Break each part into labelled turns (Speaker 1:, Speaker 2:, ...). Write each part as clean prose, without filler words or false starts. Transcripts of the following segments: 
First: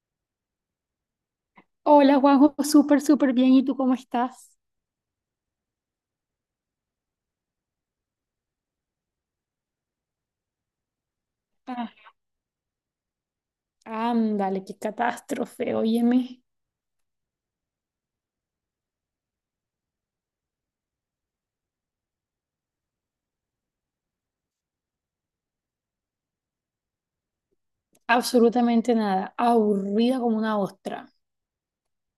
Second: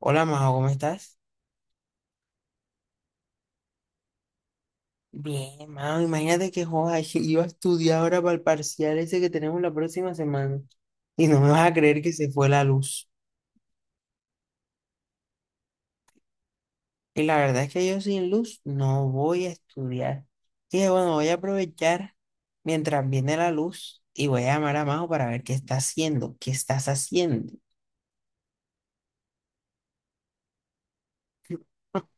Speaker 1: Hola, Majo, ¿cómo estás?
Speaker 2: Hola Juanjo, súper, súper bien. ¿Y tú cómo estás?
Speaker 1: Bien, Majo, imagínate que joda, iba a estudiar ahora para el parcial ese que tenemos la próxima semana y no me vas a
Speaker 2: Ah,
Speaker 1: creer que se fue la luz.
Speaker 2: ándale, qué catástrofe. Óyeme,
Speaker 1: Y la verdad es que yo sin luz no voy a estudiar. Dije, bueno, voy a aprovechar mientras viene la luz y voy a llamar a Majo para ver qué está haciendo, qué estás haciendo.
Speaker 2: absolutamente nada. Aburrida como una ostra.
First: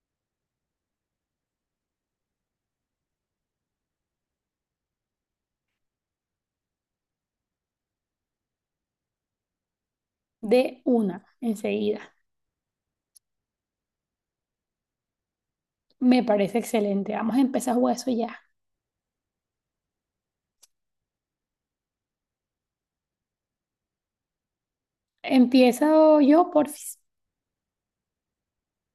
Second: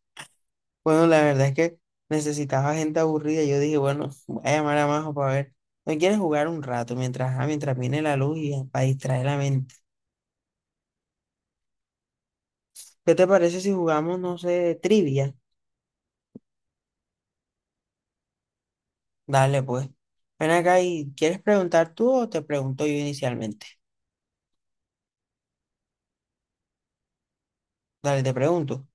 Speaker 1: Bueno, la verdad es que necesitaba gente aburrida. Yo dije, bueno, voy a llamar a Majo para ver. ¿No quieres jugar un rato mientras viene la luz y para distraer la mente?
Speaker 2: De una, enseguida.
Speaker 1: ¿Qué te parece si jugamos, no sé, trivia?
Speaker 2: Me parece excelente. Vamos a empezar a jugar eso ya.
Speaker 1: Dale, pues. Ven acá y ¿quieres preguntar tú o te pregunto yo inicialmente?
Speaker 2: Empiezo yo, porfis.
Speaker 1: Dale, te pregunto.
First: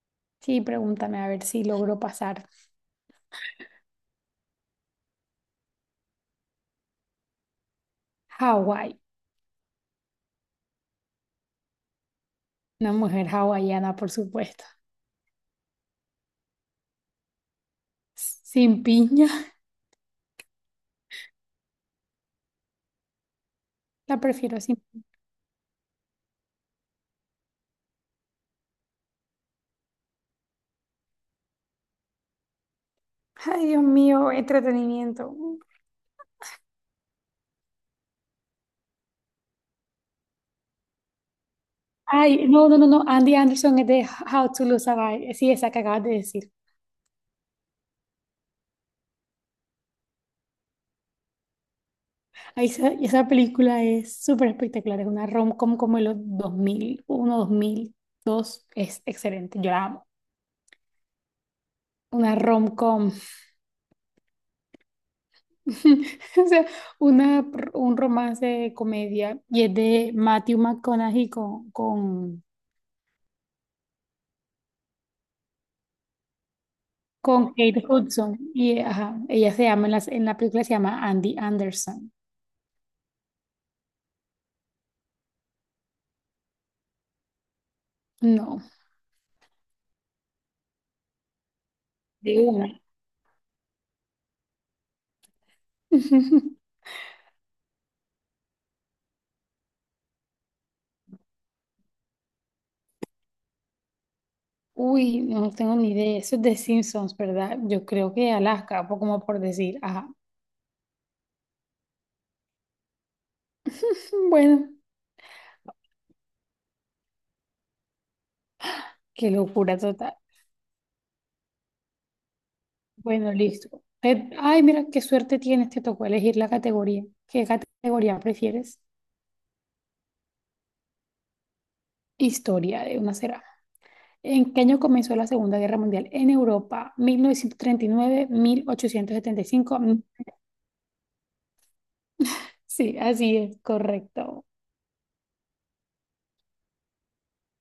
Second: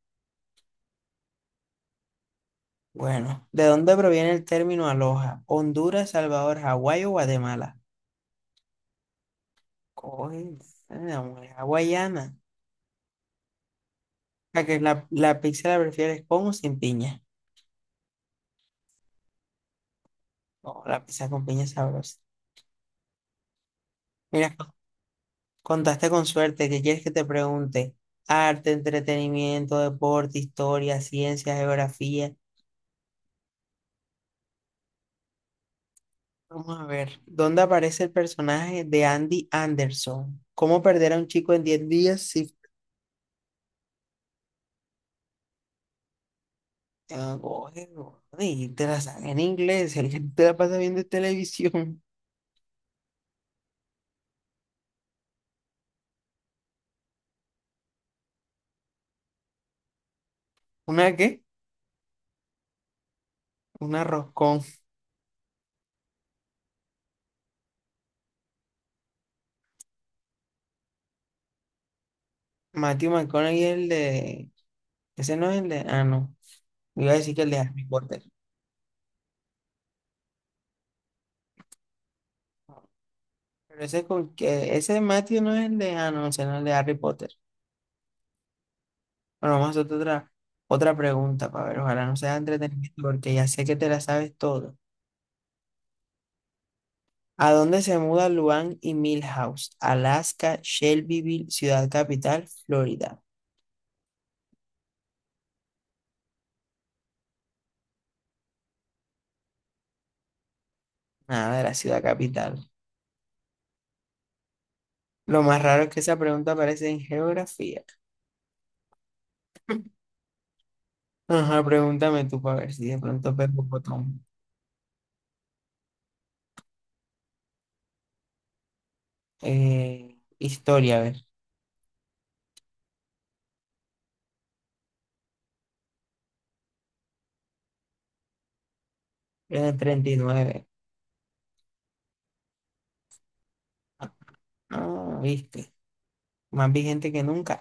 Speaker 2: Sí, pregúntame a ver si logro pasar.
Speaker 1: Bueno, ¿de dónde proviene el término aloha? ¿Honduras, Salvador, Hawái o Guatemala?
Speaker 2: Hawái.
Speaker 1: Coge, la mujer hawaiana.
Speaker 2: Una mujer hawaiana, por
Speaker 1: ¿A
Speaker 2: supuesto.
Speaker 1: que la pizza la prefieres con o sin piña?
Speaker 2: Sin piña.
Speaker 1: No, la pizza con piña es sabrosa.
Speaker 2: La
Speaker 1: Mira,
Speaker 2: prefiero sin.
Speaker 1: contaste con suerte. ¿Qué quieres que te pregunte? Arte, entretenimiento, deporte, historia, ciencia, geografía.
Speaker 2: Ay, Dios mío, entretenimiento.
Speaker 1: Vamos a ver, ¿dónde aparece el personaje de Andy Anderson? ¿Cómo perder a un chico en 10 días
Speaker 2: Ay,
Speaker 1: si...
Speaker 2: no, no, no, no. Andy Anderson es de How to Lose a Guy. Sí, esa que acabas de decir.
Speaker 1: Ah, oye, oye, te la saca en inglés, el que te la pasa viendo televisión.
Speaker 2: Ahí esa, esa película es súper espectacular. Es una rom-com como de los dos dos mil uno, dos mil dos. Es excelente. Yo la amo.
Speaker 1: ¿Una qué?
Speaker 2: Una rom-com.
Speaker 1: Una roscón.
Speaker 2: O sea, una, un romance de comedia. Y es de Matthew McConaughey con, con,
Speaker 1: Matthew McConaughey es el de... Ese no es el de... Ah, no. Iba a decir que el
Speaker 2: con
Speaker 1: de
Speaker 2: Kate
Speaker 1: Harry Potter.
Speaker 2: Hudson. Y ajá, ella se llama, en la película se llama Andy Anderson.
Speaker 1: Pero ese Matthew no es el de... Ah, no, ese no es el de Harry Potter.
Speaker 2: No,
Speaker 1: Bueno, vamos a hacer otra pregunta para ver, ojalá no sea
Speaker 2: de una.
Speaker 1: entretenimiento porque ya sé que te la sabes todo. ¿A dónde se mudan Luan y Milhouse? Alaska, Shelbyville, Ciudad Capital, Florida.
Speaker 2: Uy, no tengo ni idea. Eso es de Simpsons, ¿verdad? Yo creo que Alaska, po- como por decir, ajá.
Speaker 1: Nada de la Ciudad Capital.
Speaker 2: Bueno,
Speaker 1: Lo más raro es que esa pregunta aparece en geografía.
Speaker 2: qué locura total.
Speaker 1: Ajá, pregúntame tú para ver si de
Speaker 2: Bueno,
Speaker 1: pronto pego
Speaker 2: listo.
Speaker 1: botón.
Speaker 2: Ay, mira, qué suerte tienes, te tocó elegir la categoría. ¿Qué categoría prefieres?
Speaker 1: Historia, a ver.
Speaker 2: Historia de una será. ¿En qué año comenzó la Segunda Guerra Mundial en Europa? 1939,
Speaker 1: En el
Speaker 2: 1875.
Speaker 1: 39.
Speaker 2: Sí, así es, correcto.
Speaker 1: Ah, viste. Más vigente que nunca.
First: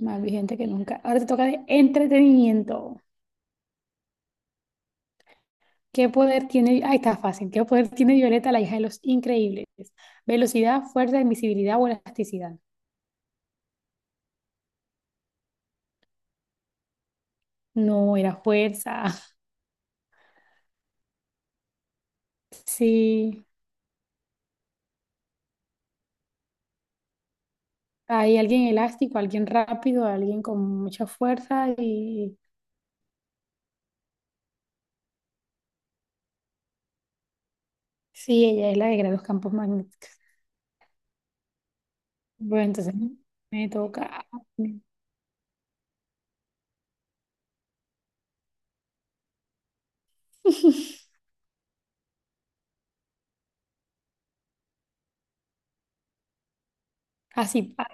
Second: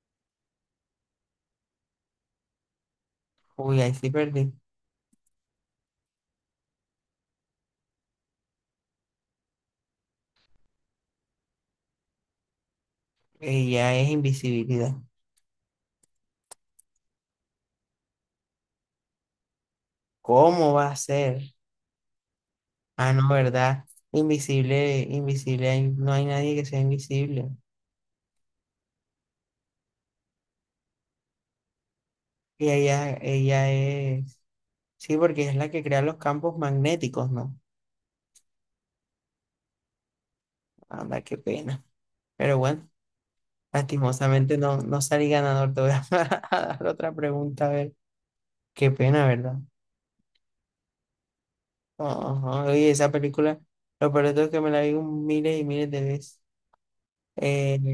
Speaker 2: Más vigente que nunca. Ahora te toca de entretenimiento.
Speaker 1: Uy, ahí sí perdí.
Speaker 2: ¿Qué poder tiene? Ahí está fácil. ¿Qué poder tiene Violeta, la hija de los increíbles? Velocidad, fuerza, invisibilidad o elasticidad.
Speaker 1: Ya es invisibilidad.
Speaker 2: No, era fuerza.
Speaker 1: ¿Cómo va a ser? Ah, no,
Speaker 2: Sí,
Speaker 1: ¿verdad? Invisible, invisible, ahí no hay nadie que sea invisible.
Speaker 2: hay alguien elástico, alguien rápido, alguien con mucha fuerza y
Speaker 1: Y ella es, sí, porque es la que crea los campos magnéticos, ¿no?
Speaker 2: sí, ella es la de los campos magnéticos.
Speaker 1: Anda, qué pena. Pero
Speaker 2: Bueno,
Speaker 1: bueno,
Speaker 2: entonces me toca.
Speaker 1: lastimosamente no salí ganador. Te voy a, a dar otra pregunta, a ver. Qué pena, ¿verdad? Ajá, oye, esa película, lo peor de todo es que me la vi un miles y miles de veces.
Speaker 2: Así.
Speaker 1: Eh,
Speaker 2: Pa-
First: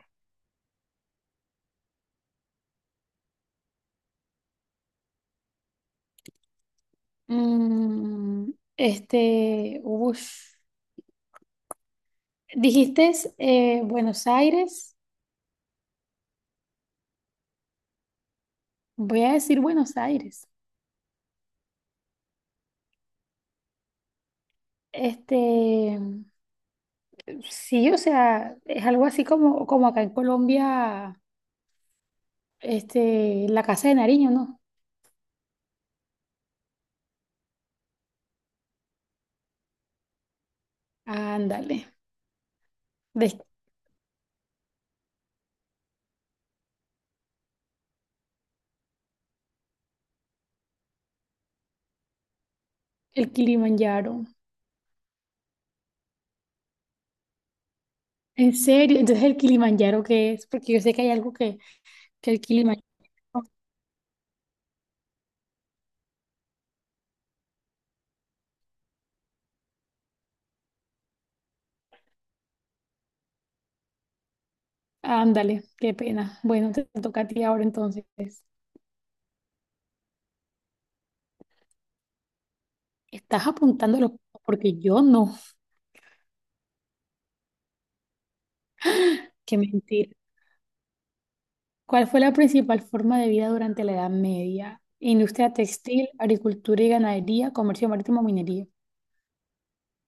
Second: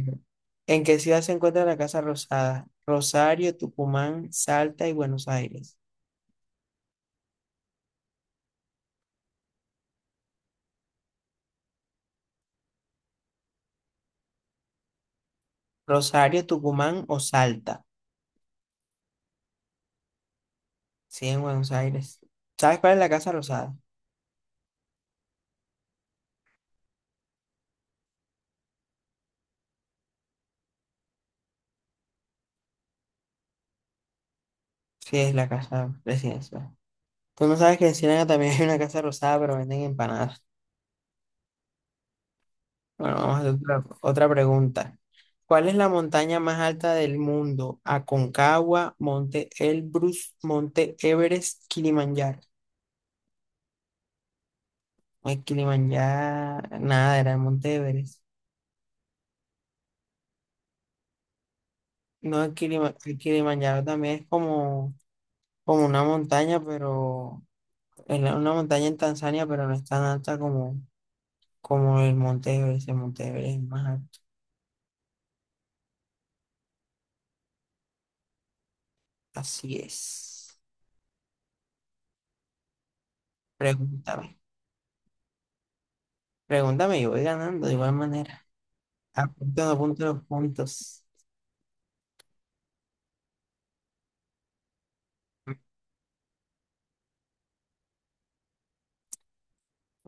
Speaker 1: ¿En qué ciudad se encuentra la Casa Rosada? Rosario, Tucumán, Salta y Buenos Aires.
Speaker 2: Mm, este, ush. Dijiste Buenos Aires.
Speaker 1: Rosario, Tucumán o Salta.
Speaker 2: Voy a decir Buenos Aires.
Speaker 1: Sí, en Buenos Aires. ¿Sabes cuál es la Casa Rosada?
Speaker 2: Este, Sí, o sea, es algo así como, como acá en Colombia, la Casa de Nariño, ¿no?
Speaker 1: Sí, es la casa presidencial. Tú no sabes que en Ciénaga también hay una casa rosada, pero venden empanadas.
Speaker 2: Ándale,
Speaker 1: Bueno, vamos a
Speaker 2: de-
Speaker 1: hacer otra pregunta. ¿Cuál es la montaña más alta del mundo? Aconcagua, Monte Elbrus, Monte Everest, Kilimanjaro.
Speaker 2: el Kilimanjaro.
Speaker 1: No es Kilimanjaro, nada, era el Monte Everest.
Speaker 2: En serio, entonces el Kilimanjaro, ¿qué es? Porque yo sé que hay algo que el
Speaker 1: No, el,
Speaker 2: Kilimanjaro.
Speaker 1: Kilima- el Kilimanjaro también es como una montaña, pero es una montaña en Tanzania, pero no es tan alta como el Monte Everest. El Monte Everest es más alto.
Speaker 2: Ándale, qué pena. Bueno, te toca a ti ahora entonces.
Speaker 1: Así es.
Speaker 2: Estás apuntando los
Speaker 1: Pregúntame.
Speaker 2: puntos porque yo no.
Speaker 1: Pregúntame y voy ganando de igual manera.
Speaker 2: Qué
Speaker 1: Apuntando a punto
Speaker 2: mentira.
Speaker 1: los puntos.
Speaker 2: ¿Cuál fue la principal forma de vida durante la Edad Media? Industria textil, agricultura y ganadería, comercio marítimo, minería.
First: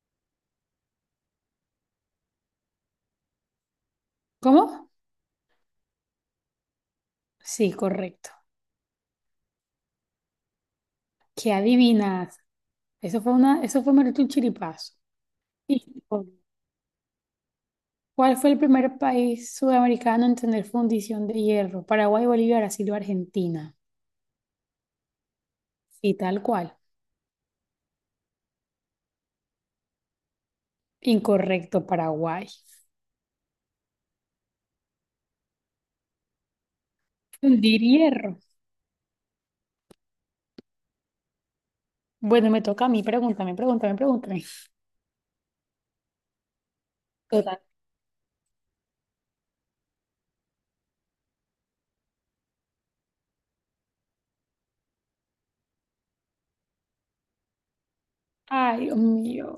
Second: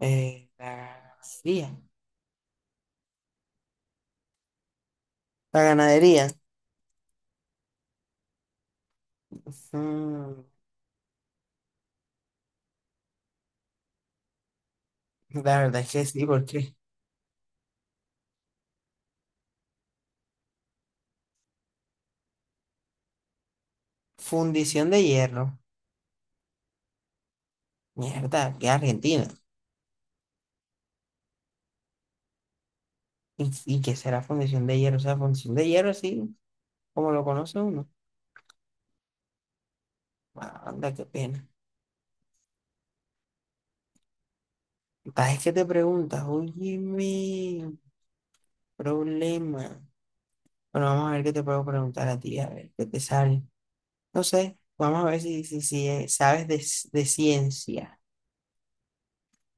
Speaker 1: La ganadería.
Speaker 2: ¿Cómo?
Speaker 1: La ganadería.
Speaker 2: Sí, correcto.
Speaker 1: Mm,
Speaker 2: ¿Qué adivinas? Eso fue una, eso fue meramente un chiripazo.
Speaker 1: la verdad es
Speaker 2: Y,
Speaker 1: que sí, porque
Speaker 2: ¿cuál fue el primer país sudamericano en tener fundición de hierro? Paraguay, Bolivia, Brasil o Argentina.
Speaker 1: fundición de hierro.
Speaker 2: Y tal cual.
Speaker 1: Mierda, que Argentina.
Speaker 2: Incorrecto, Paraguay.
Speaker 1: ¿Y qué será fundición de hierro? O sea, fundición de hierro así, como lo conoce
Speaker 2: Fundir
Speaker 1: uno.
Speaker 2: hierro.
Speaker 1: Ah, anda, qué pena.
Speaker 2: Bueno, me toca a mí. Pregúntame, pregúntame, pregúntame.
Speaker 1: Es que te preguntas, oye,
Speaker 2: Total.
Speaker 1: mi problema. Bueno, vamos a ver qué te puedo preguntar a ti, a ver qué te sale. No sé, vamos a ver si sabes de ciencia.
Speaker 2: Ay, Dios mío.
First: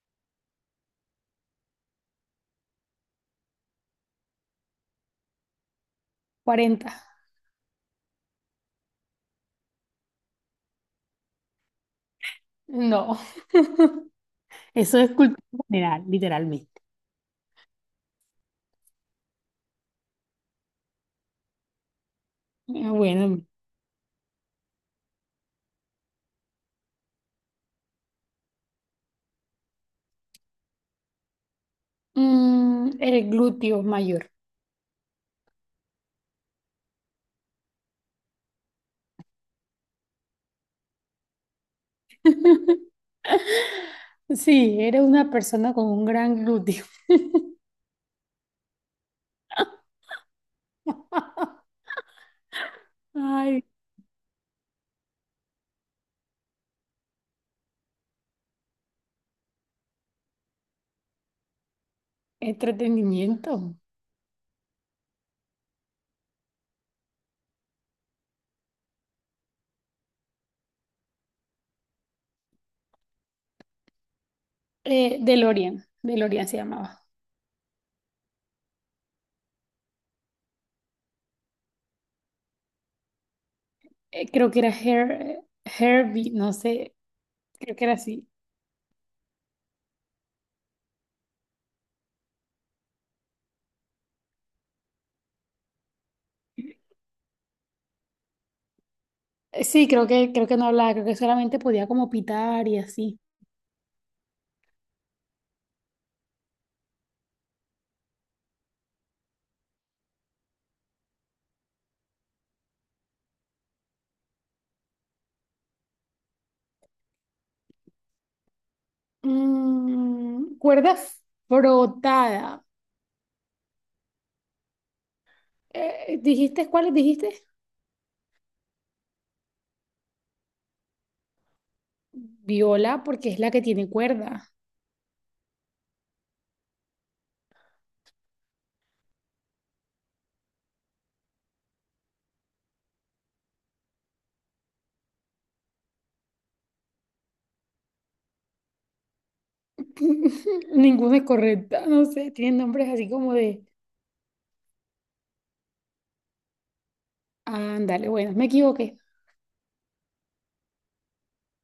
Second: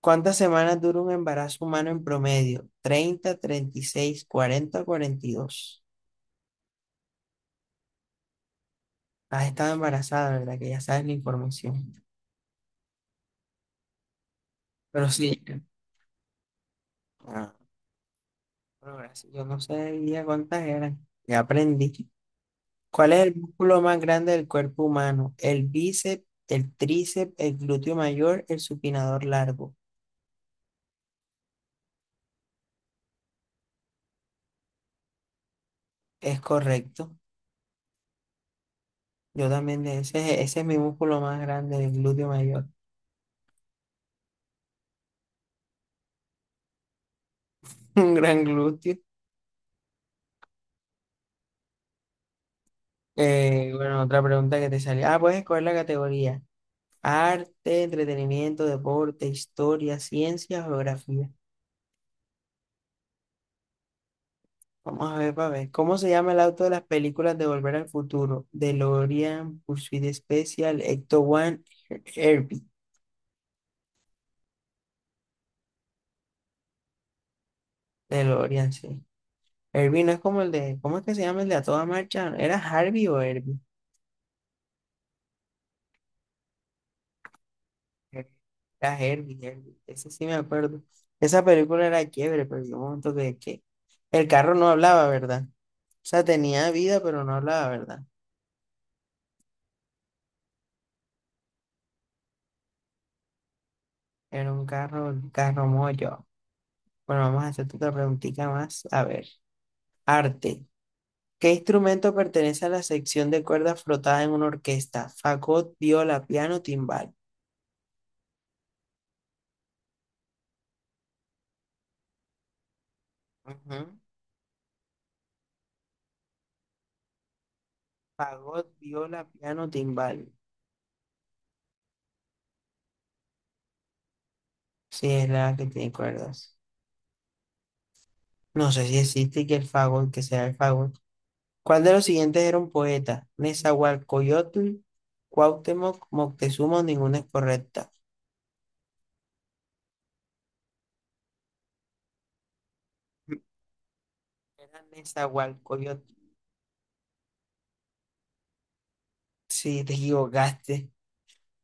Speaker 1: ¿Cuántas semanas dura un embarazo humano en promedio? 30, 36, 40, 42.
Speaker 2: Cuarenta.
Speaker 1: Has estado embarazada, ¿verdad? Que ya sabes la información.
Speaker 2: No, eso
Speaker 1: Pero
Speaker 2: es
Speaker 1: sí,
Speaker 2: cultura general, literalmente.
Speaker 1: ah, pero gracias. Yo no sabía cuántas eran. Ya aprendí.
Speaker 2: Ah,
Speaker 1: ¿Cuál es el
Speaker 2: bueno,
Speaker 1: músculo más grande del cuerpo humano? El bíceps, el tríceps, el glúteo mayor, el supinador largo.
Speaker 2: el glúteo mayor.
Speaker 1: Es correcto. Yo también, ese es mi músculo más grande, el glúteo mayor.
Speaker 2: Sí, eres una persona con un gran glúteo.
Speaker 1: Un gran glúteo.
Speaker 2: Ay,
Speaker 1: Bueno, otra pregunta que te salió. Ah, puedes escoger la categoría. Arte, entretenimiento, deporte, historia, ciencia, geografía.
Speaker 2: entretenimiento.
Speaker 1: Vamos a ver, para ver. ¿Cómo se llama el auto de las películas de Volver al Futuro? DeLorean, Pursuit Special, Ecto One, Herbie.
Speaker 2: DeLorean, DeLorean se llamaba.
Speaker 1: DeLorean, sí. Herbie no es como el de. ¿Cómo es que se llama el de a toda marcha? ¿Era Harvey o Herbie?
Speaker 2: Creo que era Her- Herbie, no sé, creo que era así.
Speaker 1: Era Herbie, Herbie, ese sí me acuerdo. Esa película era chévere, pero yo un momento que el carro no hablaba, ¿verdad? O sea, tenía vida, pero no hablaba, ¿verdad?
Speaker 2: Sí, creo que no hablaba, creo que solamente podía como pitar y así.
Speaker 1: Era un carro mollo. Bueno, vamos a hacerte otra preguntita más. A ver, arte. ¿Qué instrumento pertenece a la sección de cuerdas frotada en una orquesta? Fagot, viola, piano, timbal.
Speaker 2: Mm, cuerda frotada.
Speaker 1: Ujú.
Speaker 2: ¿Dijiste cuáles dijiste?
Speaker 1: Fagot, viola, piano, timbal.
Speaker 2: Viola, porque es la que tiene cuerda.
Speaker 1: Sí, es la que tiene cuerdas. No sé si existe que el fagot, que sea el fagot. ¿Cuál de los siguientes era un poeta? Nezahualcóyotl, Cuauhtémoc, Moctezuma, ninguna es correcta.
Speaker 2: Ninguna es correcta, no sé, tienen nombres así como de...
Speaker 1: Era Nezahualcóyotl.
Speaker 2: Ándale, bueno, me equivoqué.
Speaker 1: Sí, te equivocaste.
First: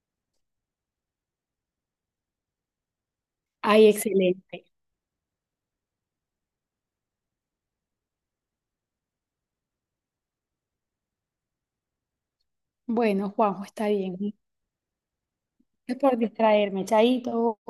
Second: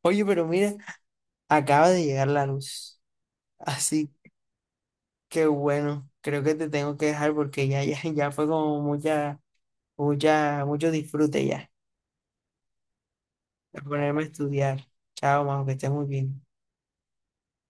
Speaker 1: Oye, pero mira, acaba de llegar la luz.
Speaker 2: Ay,
Speaker 1: Así
Speaker 2: excelente.
Speaker 1: que bueno, creo que te tengo que dejar porque ya fue como mucho disfrute ya.
Speaker 2: Bueno, Juanjo,
Speaker 1: A
Speaker 2: está
Speaker 1: ponerme a
Speaker 2: bien.
Speaker 1: estudiar. Chao, Majo, que estés
Speaker 2: Es
Speaker 1: muy
Speaker 2: por
Speaker 1: bien.
Speaker 2: distraerme, chaito.